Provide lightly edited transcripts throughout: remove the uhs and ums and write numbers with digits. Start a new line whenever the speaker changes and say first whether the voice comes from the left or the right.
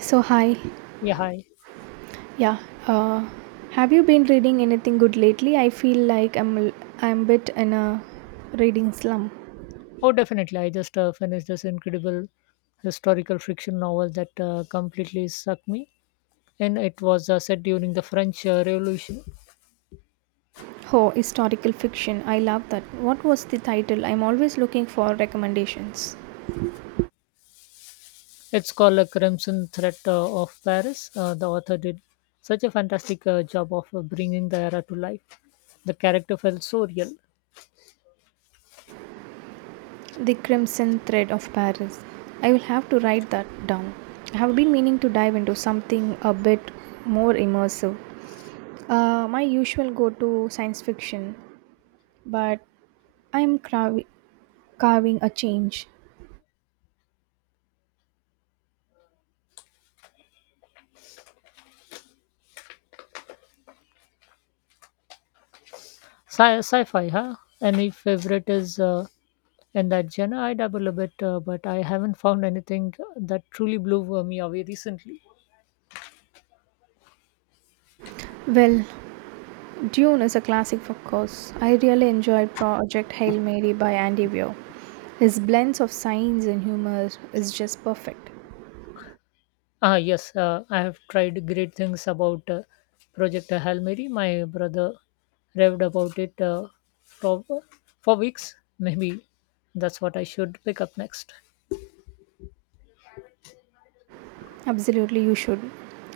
right: So, hi.
left: Yeah, hi.
right: Yeah. Uh, have you been reading anything good lately? I feel like I'm a bit in a reading slump.
left: Oh, definitely. I just finished this incredible historical fiction novel that completely sucked me. And it was set during the French Revolution.
right: Oh, historical fiction. I love that. What was the title? I'm always looking for recommendations.
left: It's called A Crimson Threat of Paris. The author did such a fantastic job of bringing the era to life. The character felt so real.
right: The Crimson Thread of Paris. I will have to write that down. I have been meaning to dive into something a bit more immersive. My usual go to science fiction, but I'm crav- carving a change.
left: Sci-fi, huh? Any favorite is in that genre? I dabble a bit, but I haven't found anything that truly blew me away recently.
right: Well, Dune is a classic, of course. I really enjoyed Project Hail Mary by Andy Weir. His blends of science and humor is just perfect.
left: Ah, yes, I have tried great things about Project Hail Mary. My brother raved about it for, for weeks. Maybe that's what I should pick up next.
right: Absolutely, you should.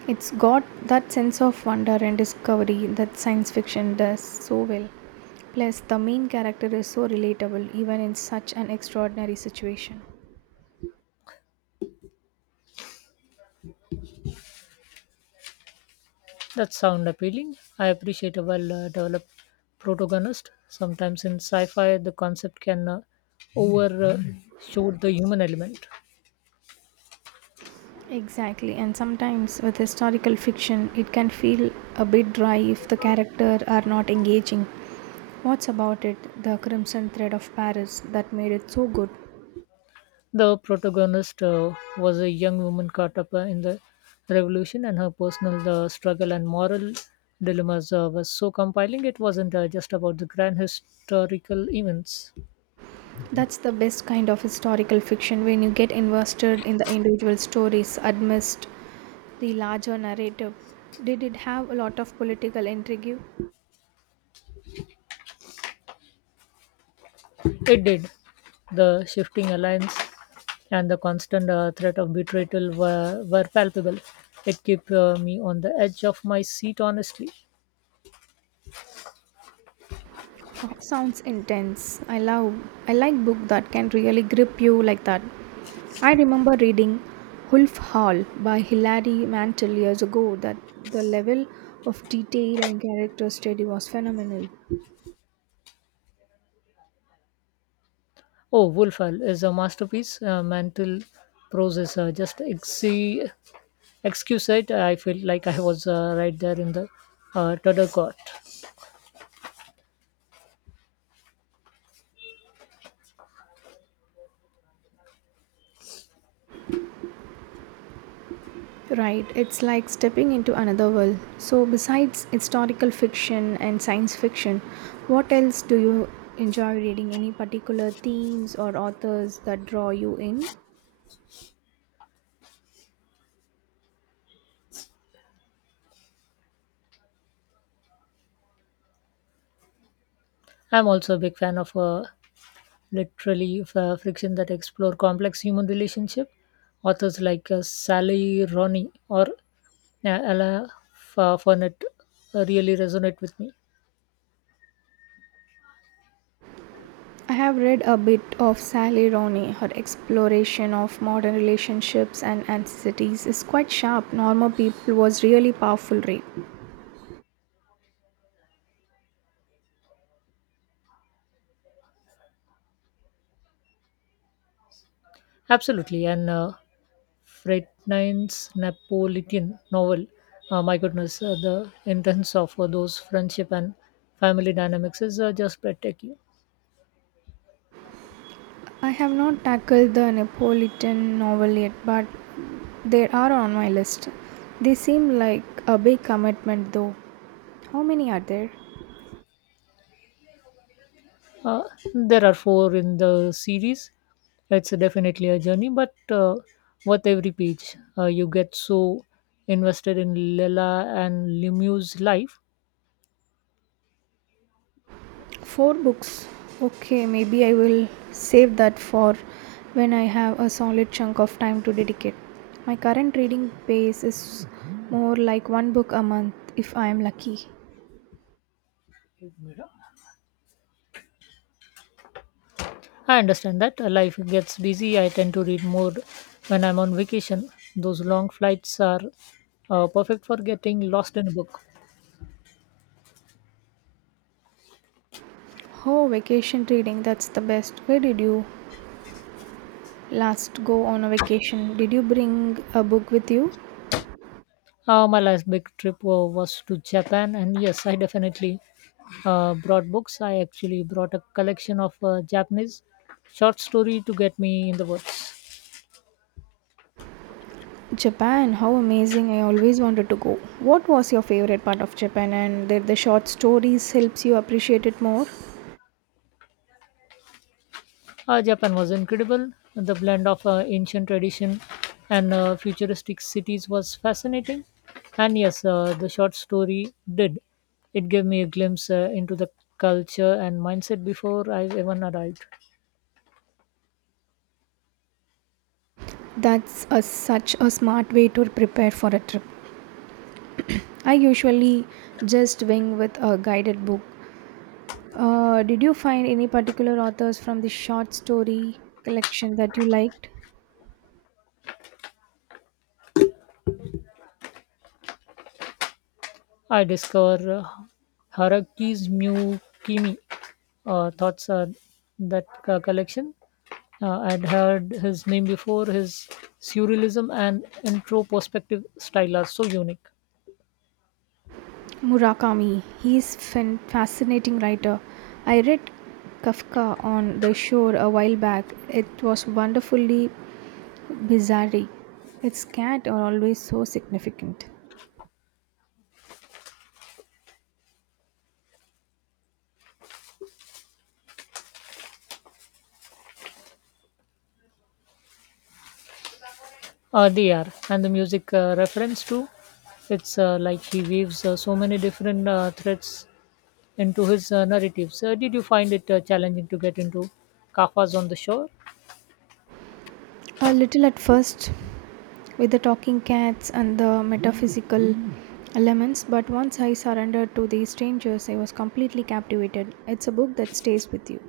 right: It's got that sense of wonder and discovery that science fiction does so well. Plus, the main character is so relatable even in such an extraordinary situation.
left: That sound appealing. I appreciate a well developed protagonist. Sometimes in sci fi, the concept can overshoot the human element.
right: Exactly, and sometimes with historical fiction, it can feel a bit dry if the character are not engaging. What's about it, the crimson thread of Paris, that made it so good?
left: The protagonist was a young woman caught up in the revolution, and her personal struggle and moral dilemmas was so compelling. It wasn't just about the grand historical events.
right: That's the best kind of historical fiction when you get invested in the individual stories amidst the larger narrative. Did it have a lot of political intrigue?
left: It did. The shifting alliance and the constant threat of betrayal were palpable. It kept me on the edge of my seat, honestly.
right: Oh, sounds intense. I like book that can really grip you like that. I remember reading Wolf Hall by Hilary Mantel years ago that the level of detail and character study was phenomenal.
left: Oh, Wolfhall is a masterpiece. Mantle prose is just excuse it. I feel like I was right there in the total court.
right: Right, it's like stepping into another world. So besides historical fiction and science fiction, what else do you enjoy reading? Any particular themes or authors that draw you in?
left: I'm also a big fan of literally friction that explore complex human relationship, authors like Sally Roney or Ella Fournette really resonate with me.
right: I have read a bit of Sally Rooney. Her exploration of modern relationships and anxieties is quite sharp. Normal People was really powerful read.
left: Absolutely, and Frednin's Napolitan novel. My goodness, the intense of those friendship and family dynamics is just breathtaking.
right: I have not tackled the Napolitan novel yet, but they are on my list. They seem like a big commitment though. How many are there?
left: Uh, there are four in the series. It's definitely a journey, but worth every page. You get so invested in Lela and Lemieux's life.
right: Four books. Okay, maybe I will save that for when I have a solid chunk of time to dedicate. My current reading pace is more like one book a month if I am lucky.
left: I understand that. Life gets busy. I tend to read more when I'm on vacation. Those long flights are perfect for getting lost in a book.
right: Oh, vacation reading, that's the best. Where did you last go on a vacation? Did you bring a book with you?
left: My last big trip was to Japan, and yes, I definitely brought books. I actually brought a collection of Japanese short story to get me in the woods.
right: Japan, how amazing. I always wanted to go. What was your favorite part of Japan and did the short stories helps you appreciate it more?
left: Japan was incredible. The blend of ancient tradition and futuristic cities was fascinating. And yes, the short story did. It gave me a glimpse into the culture and mindset before I even arrived.
right: Such a smart way to prepare for a trip. I usually just wing with a guided book. Did you find any particular authors from the short story collection that you liked?
left: I discovered Haraki's Mukimi thoughts on that collection. I'd heard his name before. His surrealism and introspective style are so unique.
right: Murakami. He's a fascinating writer. I read Kafka on the shore a while back. It was wonderfully bizarre. Its cat are always so significant.
left: They are, and the music reference too. It's like he weaves so many different threads into his narratives. Did you find it challenging to get into Kafka's on the shore?
right: A little at first, with the talking cats and the metaphysical elements, but once I surrendered to these strangers, I was completely captivated. It's a book that stays with you.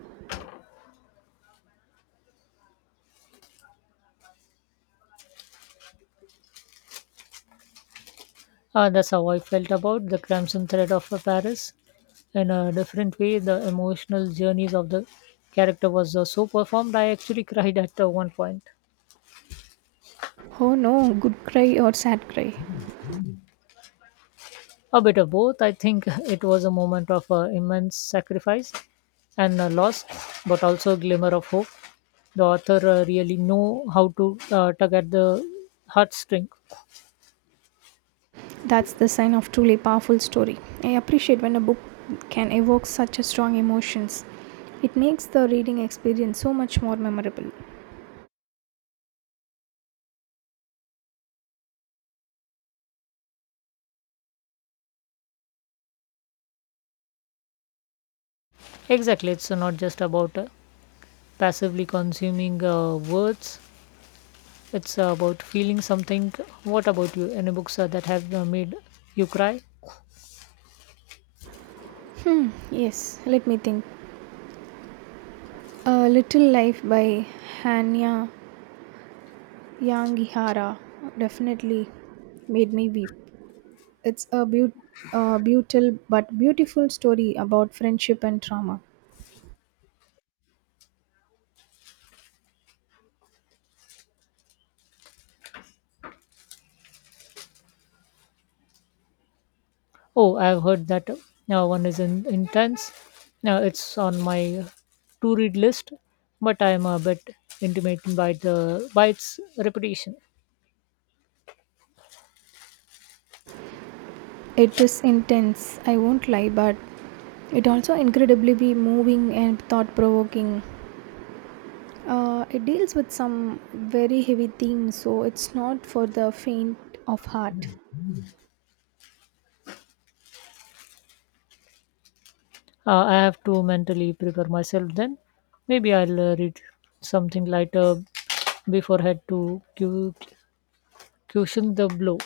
left: Ah, that's how I felt about the crimson thread of Paris. In a different way, the emotional journeys of the character was so performed. I actually cried at one point.
right: Oh no, good cry or sad cry?
left: A bit of both. I think it was a moment of immense sacrifice and loss, but also a glimmer of hope. The author really know how to tug at the heartstring.
right: That's the sign of truly powerful story. I appreciate when a book can evoke such a strong emotions. It makes the reading experience so much more memorable.
left: Exactly, it's not just about passively consuming words. It's about feeling something. What about you? Any books that have made you cry?
right: Hmm, yes, let me think. A Little Life by Hanya Yangihara definitely made me weep. It's a brutal but beautiful story about friendship and trauma.
left: Oh, I've heard that now one is intense. Now it's on my to read list, but I'm a bit intimidated by its reputation.
right: It is intense, I won't lie, but it also incredibly be moving and thought provoking. It deals with some very heavy themes, so it's not for the faint of heart.
left: I have to mentally prepare myself. Then maybe I'll read something lighter before head to cushion the blow.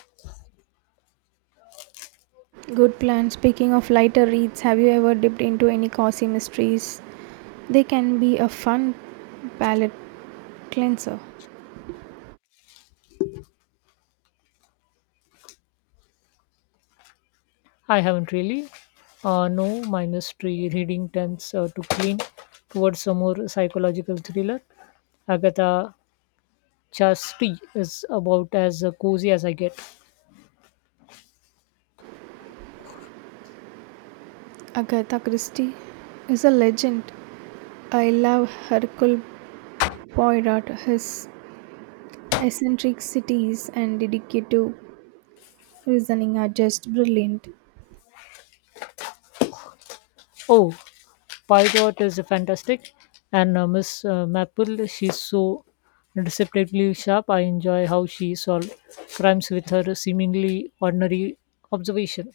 right: Good plan. Speaking of lighter reads, have you ever dipped into any cozy mysteries? They can be a fun palate cleanser.
left: I haven't really. No, minus tree reading tends to clean towards a more psychological thriller. Agatha Christie is about as cozy as I get.
right: Agatha Christie is a legend. I love Hercule Poirot, his eccentricities and dedicative reasoning are just brilliant.
left: Oh, Pygot is fantastic, and Miss Maple, she's so deceptively sharp. I enjoy how she solved crimes with her seemingly ordinary observation.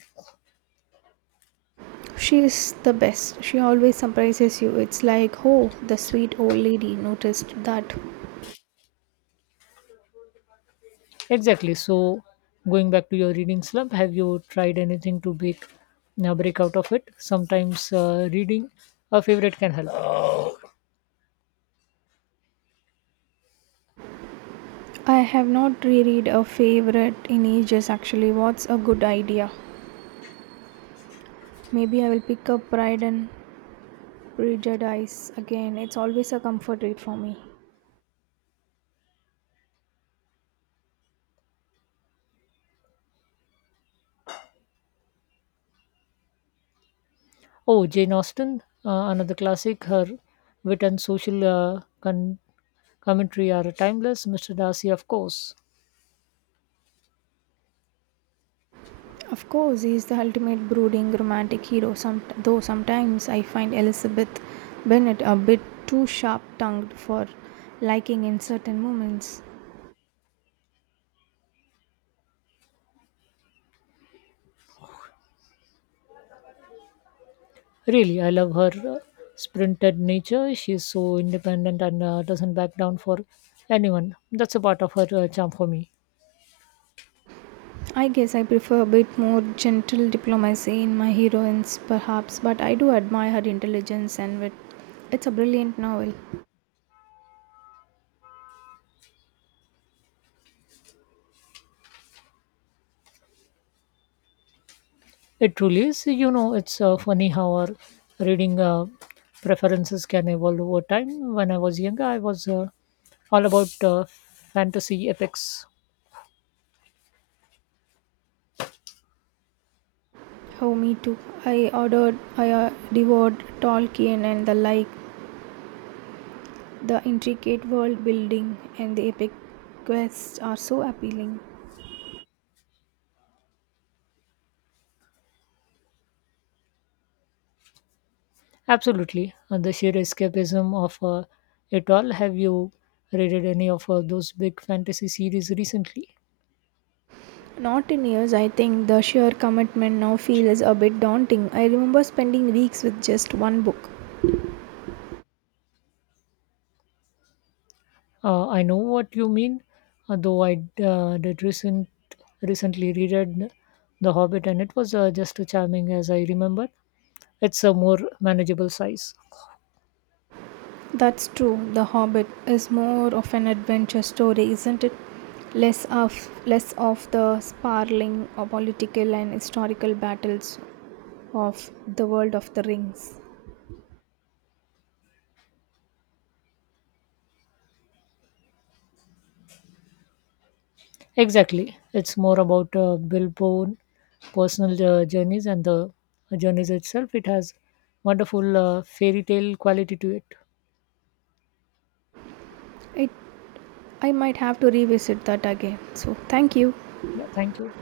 right: She is the best. She always surprises you. It's like, oh, the sweet old lady noticed that.
left: Exactly. So, going back to your reading slump, have you tried anything to break now break out of it? Sometimes reading a favorite can help.
right: I have not reread a favorite in ages actually. What's a good idea? Maybe I will pick up Pride and Prejudice again. It's always a comfort read for me.
left: Oh, Jane Austen, another classic. Her wit and social commentary are timeless. Mr. Darcy, of course.
right: Of course, he is the ultimate brooding romantic hero, though sometimes I find Elizabeth Bennet a bit too sharp tongued for liking in certain moments.
left: Really, I love her uh, sprinted nature. She's so independent and doesn't back down for anyone. That's a part of her charm for me.
right: I guess I prefer a bit more gentle diplomacy in my heroines, perhaps, but I do admire her intelligence and wit. It's a brilliant novel.
left: It truly is. You know, it's funny how our reading preferences can evolve over time. When I was younger, I was all about fantasy epics.
right: Oh, me too. I ordered, I devoured Tolkien and the like. The intricate world building and the epic quests are so appealing.
left: Absolutely. And the sheer escapism of it all. Have you read any of those big fantasy series recently?
right: Not in years, I think the sheer commitment now feels a bit daunting. I remember spending weeks with just one book.
left: I know what you mean, although I did recently reread The Hobbit, and it was just as charming as I remembered. It's a more manageable size.
right: That's true, The Hobbit is more of an adventure story, isn't it? Less of less of the sparling or political and historical battles of the world of the rings.
left: Exactly. It's more about Billboard personal journeys and the journeys itself. It has wonderful fairy tale quality to it.
right: It I might have to revisit that again. So thank you.
left: Yeah, thank you.